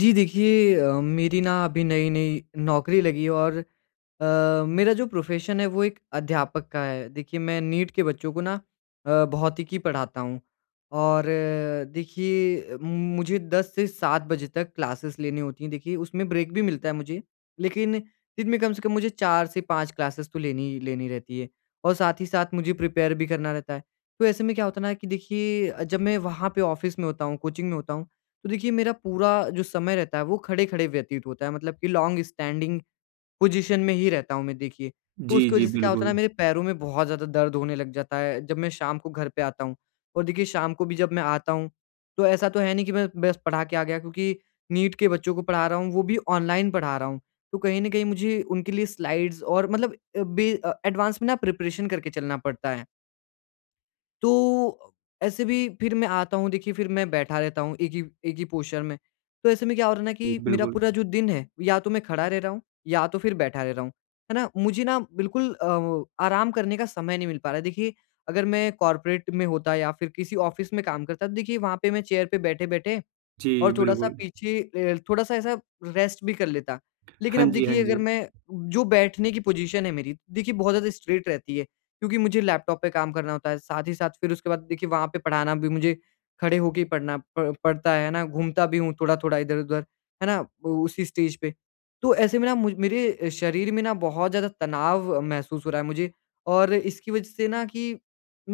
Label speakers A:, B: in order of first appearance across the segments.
A: जी देखिए, मेरी ना अभी नई-नई नौकरी लगी है और मेरा जो प्रोफ़ेशन है वो एक अध्यापक का है। देखिए मैं नीट के बच्चों को ना भौतिकी पढ़ाता हूँ और देखिए मुझे 10 से 7 बजे तक क्लासेस लेनी होती हैं। देखिए उसमें ब्रेक भी मिलता है मुझे, लेकिन दिन में कम से कम मुझे 4 से 5 क्लासेस तो लेनी ही लेनी रहती है और साथ ही साथ मुझे प्रिपेयर भी करना रहता है। तो ऐसे में क्या होता है ना कि देखिए जब मैं वहाँ पे ऑफ़िस में होता हूँ, कोचिंग में होता हूँ, तो देखिए मेरा पूरा जो समय रहता है वो खड़े-खड़े व्यतीत होता है, मतलब कि लॉन्ग स्टैंडिंग पोज़ीशन में ही रहता हूँ मैं देखिए। तो
B: जी,
A: उसकी
B: जी,
A: वज़ह से क्या होता है
B: बिल्कुल।
A: ना, मेरे पैरों में बहुत ज़्यादा दर्द होने लग जाता है जब मैं शाम को घर पे आता हूँ। और देखिए शाम को भी जब मैं आता हूँ, तो ऐसा तो है नहीं कि मैं बस पढ़ा के आ गया, क्योंकि नीट के बच्चों को पढ़ा रहा हूँ वो भी ऑनलाइन पढ़ा रहा हूँ। तो कहीं न कहीं मुझे उनके लिए स्लाइड्स और मतलब एडवांस में ना प्रिपरेशन करके चलना पड़ता है। तो ऐसे भी फिर मैं आता हूँ देखिए, फिर मैं बैठा रहता हूँ एक ही पोस्चर में। तो ऐसे में क्या हो रहा है ना,
B: जी,
A: कि मेरा
B: बिल्कुल।
A: पूरा जो दिन है, या तो मैं खड़ा रह रहा हूँ या तो फिर बैठा रह रहा हूँ। है ना? मुझे ना बिल्कुल आराम करने का समय नहीं मिल पा रहा है। देखिए अगर मैं कॉर्पोरेट में होता या फिर किसी ऑफ़िस में काम करता, तो देखिए वहाँ पे मैं चेयर पे बैठे-बैठे
B: जी,
A: और थोड़ा-सा
B: बिल्कुल।
A: पीछे, थोड़ा-सा ऐसा रेस्ट भी कर लेता। लेकिन
B: हाँ
A: अब
B: जी, हाँ
A: देखिए, अगर
B: जी।
A: मैं जो बैठने की पोज़ीशन है मेरी, देखिए बहुत ज़्यादा स्ट्रेट रहती है, क्योंकि मुझे लैपटॉप पे काम करना होता है। साथ ही साथ फिर उसके बाद देखिए, वहाँ पे पढ़ाना भी मुझे खड़े होके ही पढ़ना प पड़ता है ना? घूमता भी हूँ थोड़ा-थोड़ा इधर-उधर, है ना? उसी स्टेज पे। तो ऐसे में ना, मुझ मेरे शरीर में ना बहुत ज़्यादा तनाव महसूस हो रहा है मुझे, और इसकी वज़ह से ना कि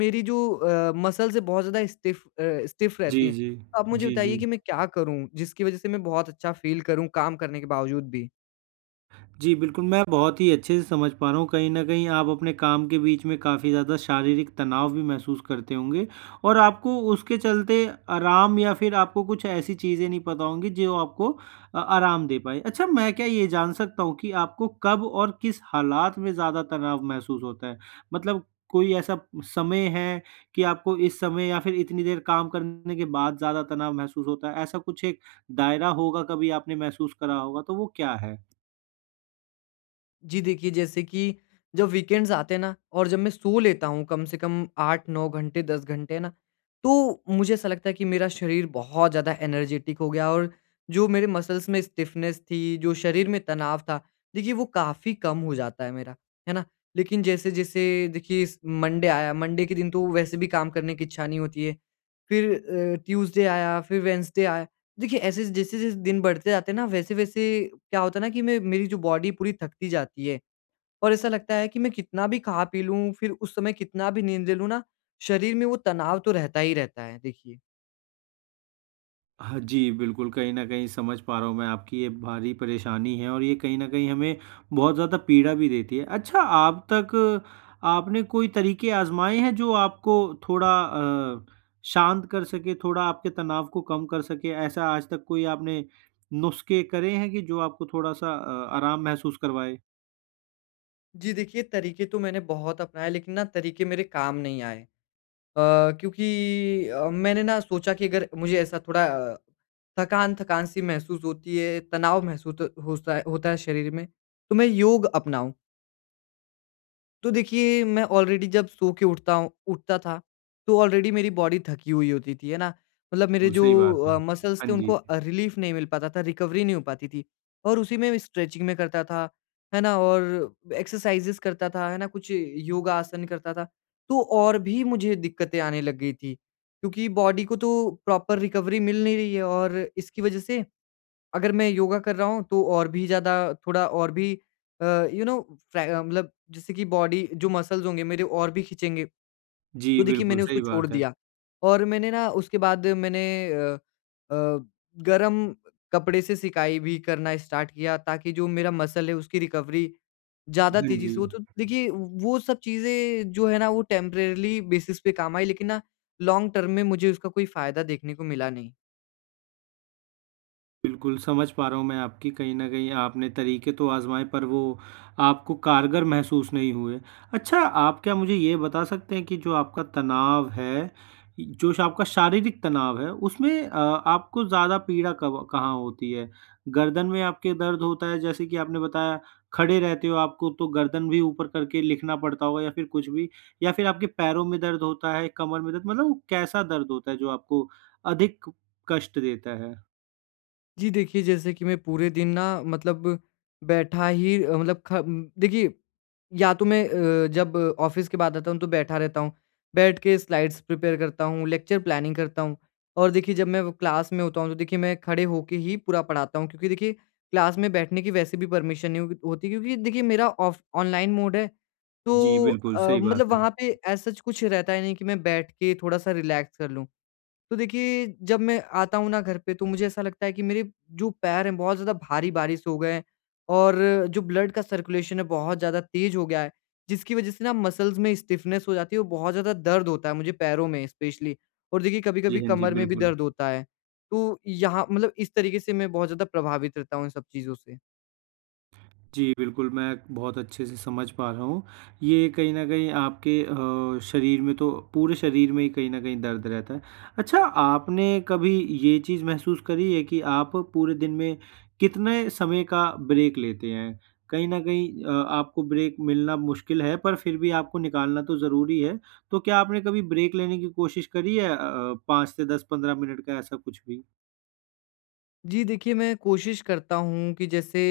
A: मेरी जो मसल्स है, बहुत ज़्यादा स्टिफ़
B: जी,
A: रहती हैं।
B: जी।
A: आप मुझे
B: जी, जी।
A: बताइए कि मैं क्या करूँ, जिसकी वज़ह से मैं बहुत अच्छा फ़ील करूँ काम करने के बावजूद भी?
B: जी, बिल्कुल, मैं बहुत ही अच्छे से समझ पा रहा हूँ। कहीं न कहीं आप अपने काम के बीच में काफ़ी ज़्यादा शारीरिक तनाव भी महसूस करते होंगे और आपको उसके चलते आराम या फिर आपको कुछ ऐसी चीज़ें नहीं पता होंगी जो आपको आराम दे पाएँ। अच्छा, मैं क्या ये जान सकता हूँ कि आपको कब और किस हालात में ज़्यादा तनाव महसूस होता है? मतलब कोई ऐसा समय है कि आपको इस समय या फिर इतनी देर काम करने के बाद ज़्यादा तनाव महसूस होता है? ऐसा कुछ एक दायरा होगा, कभी आपने महसूस करा होगा, तो वो क्या है?
A: जी देखिए, जैसे कि जब वीकेंड्स आते हैं ना, और जब मैं सो लेता हूँ कम से कम 8-9 घंटे, 10 घंटे ना, तो मुझे ऐसा लगता है कि मेरा शरीर बहुत ज़्यादा एनर्जेटिक हो गया, और जो मेरे मसल्स में स्टिफनेस थी, जो शरीर में तनाव था, देखिए वो काफ़ी कम हो जाता है मेरा, है ना? लेकिन जैसे-जैसे देखिए इस मंडे आया, मंडे के दिन तो वैसे भी काम करने की इच्छा नहीं होती है। फिर ट्यूज़डे आया, फिर वेडनेसडे आया। देखिए, ऐसे जैसे-जैसे दिन बढ़ते जाते हैं ना, वैसे-वैसे क्या होता है ना, कि मैं मेरी जो बॉडी पूरी थकती जाती है, और ऐसा लगता है कि मैं कितना भी खा पी लूँ, फिर उस समय कितना भी नींद ले लूँ ना, शरीर में वो तनाव तो रहता ही रहता है, देखिए।
B: हाँ जी, बिल्कुल, कहीं न कहीं समझ पा रहा हूँ मैं आपकी, ये भारी परेशानी है और ये कहीं न कहीं हमें बहुत ज़्यादा पीड़ा भी देती है। अच्छा, आप तक आपने कोई तरीके आज़माए हैं जो आपको थोड़ा शांत कर सके, थोड़ा आपके तनाव को कम कर सके? ऐसा आज तक कोई आपने नुस्खे करे हैं कि जो आपको थोड़ा-सा आराम महसूस करवाए?
A: जी, देखिए, तरीके तो मैंने बहुत अपनाए, लेकिन ना तरीके मेरे काम नहीं आए। अ, क्योंकि मैंने ना सोचा कि अगर मुझे ऐसा थोड़ा थकान-थकान सी महसूस होती है, तनाव महसूस होता है शरीर में, तो मैं योग अपनाऊँ। तो देखिए मैं ऑलरेडी जब सो के उठता था, तो ऑलरेडी मेरी बॉडी थकी हुई होती थी, है ना? मतलब मेरे
B: बिल्कुल,
A: जो
B: सही बात है।
A: मसल्स थे,
B: हाँ
A: उनको
B: जी।
A: रिलीफ़ नहीं मिल पाता था, रिकवरी नहीं हो पाती थी, और उसी में स्ट्रेचिंग में करता था, है ना? और एक्सरसाइज़ेज़ करता था, है ना? कुछ योगा आसन करता था, तो और भी मुझे दिक्कतें आने लग गई थी, क्योंकि बॉडी को तो प्रॉपर रिकवरी मिल नहीं रही है, और इसकी वज़ह से अगर मैं योगा कर रहा हूँ तो और भी ज़्यादा, थोड़ा और भी अ, यू नो फ्रै मतलब जैसे कि बॉडी जो मसल्स होंगे मेरे और भी खींचेंगे।
B: जी,
A: तो देखिए
B: बिल्कुल,
A: मैंने उसको
B: सही
A: छोड़
B: बात है।
A: दिया, और मैंने ना उसके बाद मैंने अ अ, गरम कपड़े से सिकाई भी करना स्टार्ट किया, ताकि जो मेरा मसल है उसकी रिकवरी ज़्यादा
B: हाँ
A: तेज़ी
B: जी।
A: से हो। तो देखिए वो सब चीज़ें जो है ना, वो टेम्परेरीली बेसिस पे काम आई, लेकिन ना लॉन्ग टर्म में मुझे उसका कोई फ़ायदा देखने को मिला नहीं।
B: बिल्कुल, समझ पा रहा हूँ मैं आपकी, कहीं न कहीं आपने तरीके तो आज़माए पर वो आपको कारगर महसूस नहीं हुए। अच्छा, आप क्या मुझे ये बता सकते हैं कि जो आपका तनाव है, जो आपका शारीरिक तनाव है उसमें आपको ज़्यादा पीड़ा कब कहाँ होती है? गर्दन में आपके दर्द होता है, जैसे कि आपने बताया, खड़े रहते हो आपको तो गर्दन भी ऊपर करके लिखना पड़ता होगा या फिर कुछ भी? या फिर आपके पैरों में दर्द होता है, कमर में दर्द, मतलब वो कैसा दर्द होता है जो आपको अधिक कष्ट देता है?
A: जी, देखिए जैसे कि मैं पूरे दिन ना मतलब बैठा ही देखिए या तो मैं जब ऑफ़िस के बाद आता हूँ तो बैठा रहता हूँ। बैठ के स्लाइड्स प्रिपेयर करता हूँ, लेक्चर प्लानिंग करता हूँ, और देखिए जब मैं वो क्लास में होता हूँ, तो देखिए मैं खड़े होके ही पूरा पढ़ाता हूँ, क्योंकि देखिए क्लास में बैठने की वैसे भी परमिशन नहीं होगी होती, क्योंकि देखिए मेरा ऑफ ऑनलाइन मोड है।
B: जी,
A: तो
B: बिल्कुल, सही
A: मतलब
B: बात है।
A: वहाँ पे एज़ सच कुछ रहता ही नहीं कि मैं बैठ के थोड़ा-सा रिलैक्स कर लूँ। तो देखिए, जब मैं आता हूँ ना घर पे, तो मुझे ऐसा लगता है कि मेरे जो पैर हैं बहुत ज़्यादा भारी-भारी से हो गए हैं, और जो ब्लड का सर्कुलेशन है बहुत ज़्यादा तेज़ हो गया है, जिसकी वज़ह से ना मसल्स में स्टिफनेस हो जाती है, और बहुत ज़्यादा दर्द होता है मुझे पैरों में स्पेशली, और देखिए
B: जी,
A: कभी-कभी
B: हाँ जी,
A: कमर में भी
B: बिल्कुल।
A: दर्द होता है। तो यहाँ मतलब इस तरीके से मैं बहुत ज़्यादा प्रभावित रहता हूँ इन सब चीज़ों से।
B: जी, बिल्कुल, मैं बहुत अच्छे से समझ पा रहा हूँ। ये कहीं न कहीं आपके शरीर में, तो पूरे शरीर में ही कहीं न कहीं दर्द रहता है। अच्छा, आपने कभी ये चीज़ महसूस करी है कि आप पूरे दिन में कितने समय का ब्रेक लेते हैं? कहीं न कहीं आपको ब्रेक मिलना मुश्किल है, पर फिर भी आपको निकालना तो ज़रूरी है। तो क्या आपने कभी ब्रेक लेने की कोशिश करी है, 5 से 10-15 मिनट का, ऐसा कुछ भी?
A: जी, देखिए मैं कोशिश करता हूँ कि जैसे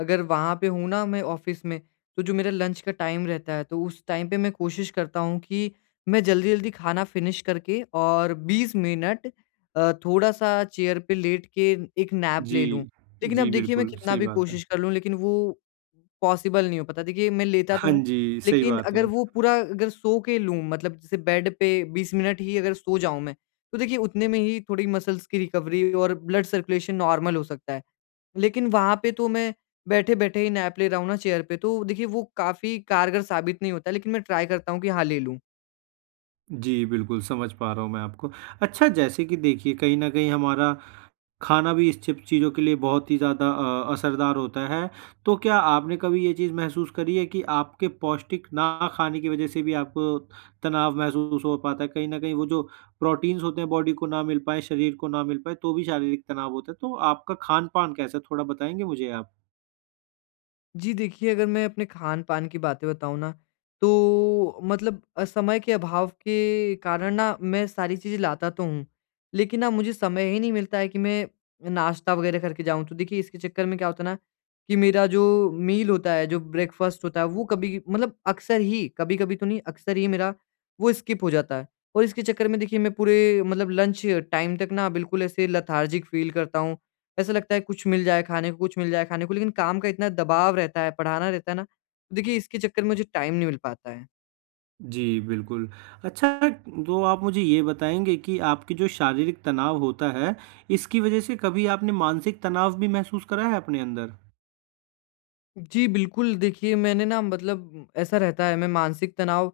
A: अगर वहाँ पे हूँ ना मैं ऑफ़िस में, तो जो मेरा लंच का टाइम रहता है, तो उस टाइम पे मैं कोशिश करता हूँ कि मैं जल्दी-जल्दी खाना फ़िनिश करके और 20 मिनट थोड़ा-सा चेयर पे लेट के एक नैप
B: जी,
A: ले लूँ। लेकिन अब
B: जी,
A: देखिए मैं
B: बिल्कुल,
A: कितना
B: सही
A: भी
B: बात है।
A: कोशिश कर लूँ, लेकिन वो पॉसिबल नहीं हो पाता। देखिए मैं लेता तो
B: हाँ
A: हूँ,
B: जी, सही
A: लेकिन
B: बात है।
A: अगर वो पूरा अगर सो के लूँ, मतलब जैसे बेड पे 20 मिनट ही अगर सो जाऊँ मैं, तो देखिए उतने में ही थोड़ी मसल्स की रिकवरी और ब्लड सर्कुलेशन नॉर्मल हो सकता है। लेकिन वहाँ पे तो मैं बैठे-बैठे ही नैप ले रहा हूँ ना चेयर पे, तो देखिए वो काफ़ी कारगर साबित नहीं होता है, लेकिन मैं ट्राई करता हूँ कि हाँ, ले लूँ।
B: जी, बिल्कुल, समझ पा रहा हूँ मैं आपको। अच्छा, जैसे कि देखिए, कहीं न कहीं हमारा खाना भी इस चिप चीज़ों के लिए बहुत ही ज़्यादा असरदार होता है। तो क्या आपने कभी ये चीज़ महसूस करी है कि आपके पौष्टिक ना खाने की वज़ह से भी आपको तनाव महसूस हो पाता है? कहीं न कहीं वो जो प्रोटीन्स होते हैं बॉडी को ना मिल पाएँ, शरीर को ना मिल पाएँ, तो भी शारीरिक तनाव होता है। तो आपका खान-पान कैसा है? थोड़ा बताएँगे मुझे आप?
A: जी, देखिए अगर मैं अपने खान-पान की बातें बताऊँ ना, तो मतलब समय के अभाव के कारण ना मैं सारी चीज़ें लाता तो हूँ, लेकिन ना मुझे समय ही नहीं मिलता है कि मैं नाश्ता वगैरह करके जाऊँ। तो देखिए इसके चक्कर में क्या होता है ना, कि मेरा जो मील होता है, जो ब्रेकफ़ास्ट होता है, वो कभी मतलब अक्सर ही, कभी-कभी तो नहीं, अक्सर ही मेरा वो स्किप हो जाता है। और इसके चक्कर में देखिए मैं पूरे मतलब लंच टाइम तक ना बिल्कुल ऐसे लेथार्जिक फ़ील करता हूँ, ऐसा लगता है कुछ मिल जाए खाने को, कुछ मिल जाए खाने को, लेकिन काम का इतना दबाव रहता है, पढ़ाना रहता है ना, तो देखिए इसके चक्कर में मुझे टाइम नहीं मिल पाता है।
B: जी, बिल्कुल। अच्छा, तो आप मुझे ये बताएँगे कि आपकी जो शारीरिक तनाव होता है, इसकी वजह से कभी आपने मानसिक तनाव भी महसूस करा है अपने अंदर?
A: जी, बिल्कुल, देखिए मैंने ना मतलब ऐसा रहता है मैं मानसिक तनाव,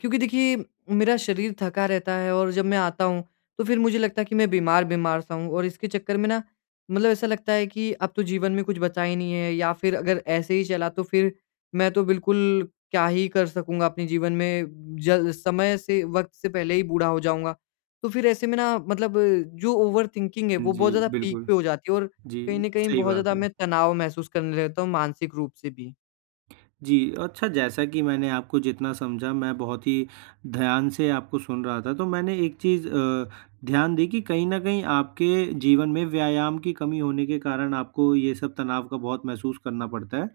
A: क्योंकि देखिए मेरा शरीर थका रहता है, और जब मैं आता हूँ, तो फिर मुझे लगता है कि मैं बीमार-बीमार सा हूँ, और इसके चक्कर में ना मतलब ऐसा लगता है कि अब तो जीवन में कुछ बचा ही नहीं है, या फिर अगर ऐसे ही चला तो फिर मैं तो बिल्कुल क्या ही कर सकूँगा अपने जीवन में, जल समय से वक़्त से पहले ही बूढ़ा हो जाऊँगा। तो फिर ऐसे में ना मतलब जो ओवर थिंकिंग है वो
B: जी,
A: बहुत ज़्यादा पीक
B: बिल्कुल।
A: पे हो जाती है, और
B: जी,
A: कहीं न कहीं
B: सही
A: बहुत
B: बात
A: ज़्यादा
B: है।
A: मैं तनाव महसूस करने लगता हूँ मानसिक रूप से भी।
B: जी, अच्छा, जैसा कि मैंने आपको जितना समझा, मैं बहुत ही ध्यान से आपको सुन रहा था, तो मैंने एक चीज़ ध्यान दी कि कहीं न कहीं आपके जीवन में व्यायाम की कमी होने के कारण आपको ये सब तनाव का बहुत महसूस करना पड़ता है।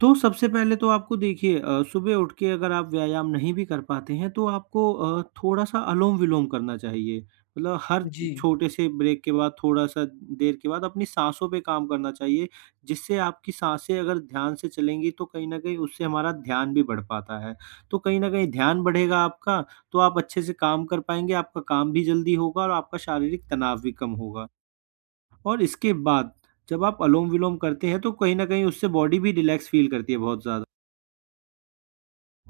B: तो सबसे पहले तो आपको देखिए, सुबह उठ के अगर आप व्यायाम नहीं भी कर पाते हैं, तो आपको थोड़ा-सा अलोम-विलोम करना चाहिए। मतलब हर
A: जी,
B: छोटे से ब्रेक के बाद, थोड़ा-सा देर के बाद अपनी साँसों पे काम करना चाहिए, जिससे आपकी साँसें अगर ध्यान से चलेंगी, तो कहीं न कहीं उससे हमारा ध्यान भी बढ़ पाता है। तो कहीं न कहीं ध्यान बढ़ेगा आपका, तो आप अच्छे से काम कर पाएँगे, आपका काम भी जल्दी होगा और आपका शारीरिक तनाव भी कम होगा। और इसके बाद जब आप अलोम-विलोम करते हैं, तो कहीं न कहीं उससे बॉडी भी रिलैक्स फ़ील करती है बहुत ज़्यादा।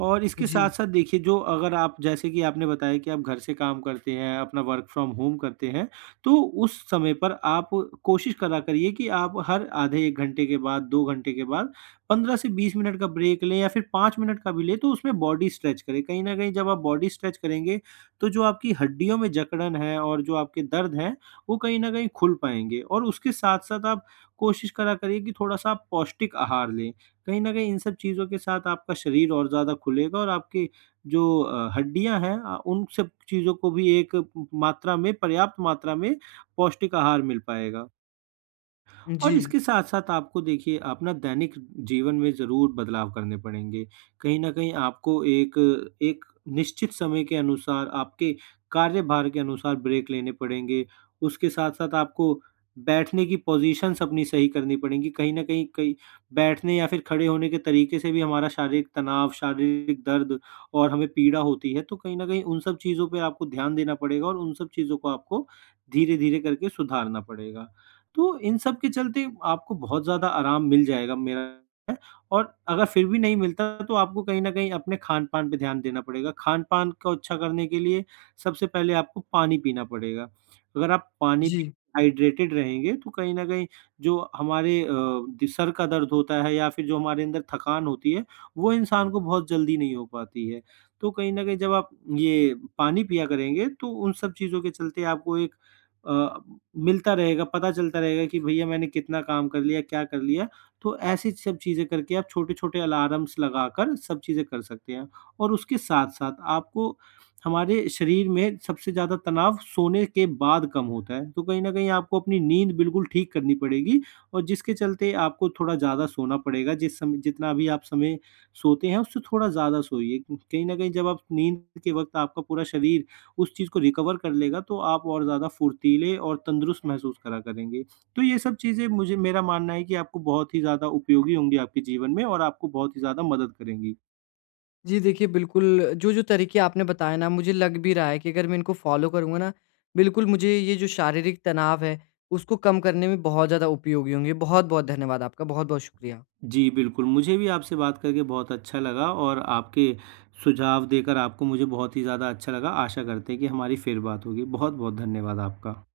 B: और इसके
A: जी,
B: साथ-साथ देखिए, जो अगर आप, जैसे कि आपने बताया कि आप घर से काम करते हैं, अपना वर्क फ्रॉम होम करते हैं, तो उस समय पर आप कोशिश करा करिए कि आप हर आधे 1 घंटे के बाद, 2 घंटे के बाद 15 से 20 मिनट का ब्रेक लें, या फिर 5 मिनट का भी लें, तो उसमें बॉडी स्ट्रेच करें। कहीं न कहीं जब आप बॉडी स्ट्रेच करेंगे, तो जो आपकी हड्डियों में जकड़न है और जो आपके दर्द हैं, वो कहीं न कहीं खुल पाएँगे, और उसके साथ-साथ आप कोशिश करा करिए कि थोड़ा-सा आप पौष्टिक आहार लें। कहीं न कहीं इन सब चीज़ों के साथ आपका शरीर और ज़्यादा खुलेगा और आपकी जो हड्डियाँ हैं, उन सब चीज़ों को भी एक मात्रा में, पर्याप्त मात्रा में पौष्टिक आहार मिल पाएगा। और
A: जी,
B: इसके साथ-साथ आपको देखिए, आप ना दैनिक जीवन में ज़रूर बदलाव करने पड़ेंगे। कहीं न कहीं आपको एक एक निश्चित समय के अनुसार, आपके कार्यभार के अनुसार ब्रेक लेने पड़ेंगे। उसके साथ-साथ आपको बैठने की पोज़ीशन्स अपनी सही करनी पड़ेंगी। कहीं न कहीं कई बैठने या फिर खड़े होने के तरीके से भी हमारा शारीरिक तनाव, शारीरिक दर्द और हमें पीड़ा होती है। तो कहीं न कहीं उन सब चीज़ों पे आपको ध्यान देना पड़ेगा और उन सब चीज़ों को आपको धीरे-धीरे करके सुधारना पड़ेगा। तो इन सब के चलते आपको बहुत ज़्यादा आराम मिल जाएगा, मेरा है। और अगर फिर भी नहीं मिलता, तो आपको कहीं न कहीं अपने खान-पान पे ध्यान देना पड़ेगा। खान-पान को अच्छा करने के लिए सबसे पहले आपको पानी पीना पड़ेगा। अगर आप पानी
A: जी।
B: पी हाइड्रेटेड रहेंगे, तो कहीं न कहीं जो हमारे दि सर का दर्द होता है, या फिर जो हमारे अंदर थकान होती है, वो इंसान को बहुत जल्दी नहीं हो पाती है। तो कहीं न कहीं जब आप ये पानी पिया करेंगे, तो उन सब चीज़ों के चलते आपको एक अ, मिलता रहेगा, पता चलता रहेगा कि भैया मैंने कितना काम कर लिया, क्या कर लिया। तो ऐसी सब चीज़ें करके आप छोटे-छोटे अलार्म्स लगाकर सब चीज़ें कर सकते हैं। और उसके साथ-साथ आपको, हमारे शरीर में सबसे ज़्यादा तनाव सोने के बाद कम होता है। तो कहीं न कहीं आपको अपनी नींद बिल्कुल ठीक करनी पड़ेगी, और जिसके चलते आपको थोड़ा ज़्यादा सोना पड़ेगा। जिस समय जितना भी आप समय सोते हैं, उससे थोड़ा ज़्यादा सोइए। कहीं न कहीं जब आप नींद के वक़्त, आपका पूरा शरीर उस चीज़ को रिकवर कर लेगा, तो आप और ज़्यादा फुर्तीले और तंदुरुस्त महसूस करा करेंगे। तो ये सब चीज़ें, मुझे मेरा मानना है कि आपको बहुत ही ज़्यादा उपयोगी होंगी आपके जीवन में, और आपको बहुत ही ज़्यादा मदद करेंगी।
A: जी, देखिए बिल्कुल, जो-जो तरीके आपने बताए ना, मुझे लग भी रहा है कि अगर मैं इनको फ़ॉलो करूँगा ना, बिल्कुल मुझे ये जो शारीरिक तनाव है, उसको कम करने में बहुत ज़्यादा उपयोगी होंगे। बहुत-बहुत धन्यवाद आपका, बहुत-बहुत शुक्रिया।
B: जी, बिल्कुल, मुझे भी आपसे बात करके बहुत अच्छा लगा, और आपके सुझाव देकर आपको, मुझे बहुत ही ज़्यादा अच्छा लगा। आशा करते हैं कि हमारी फिर बात होगी। बहुत-बहुत धन्यवाद आपका।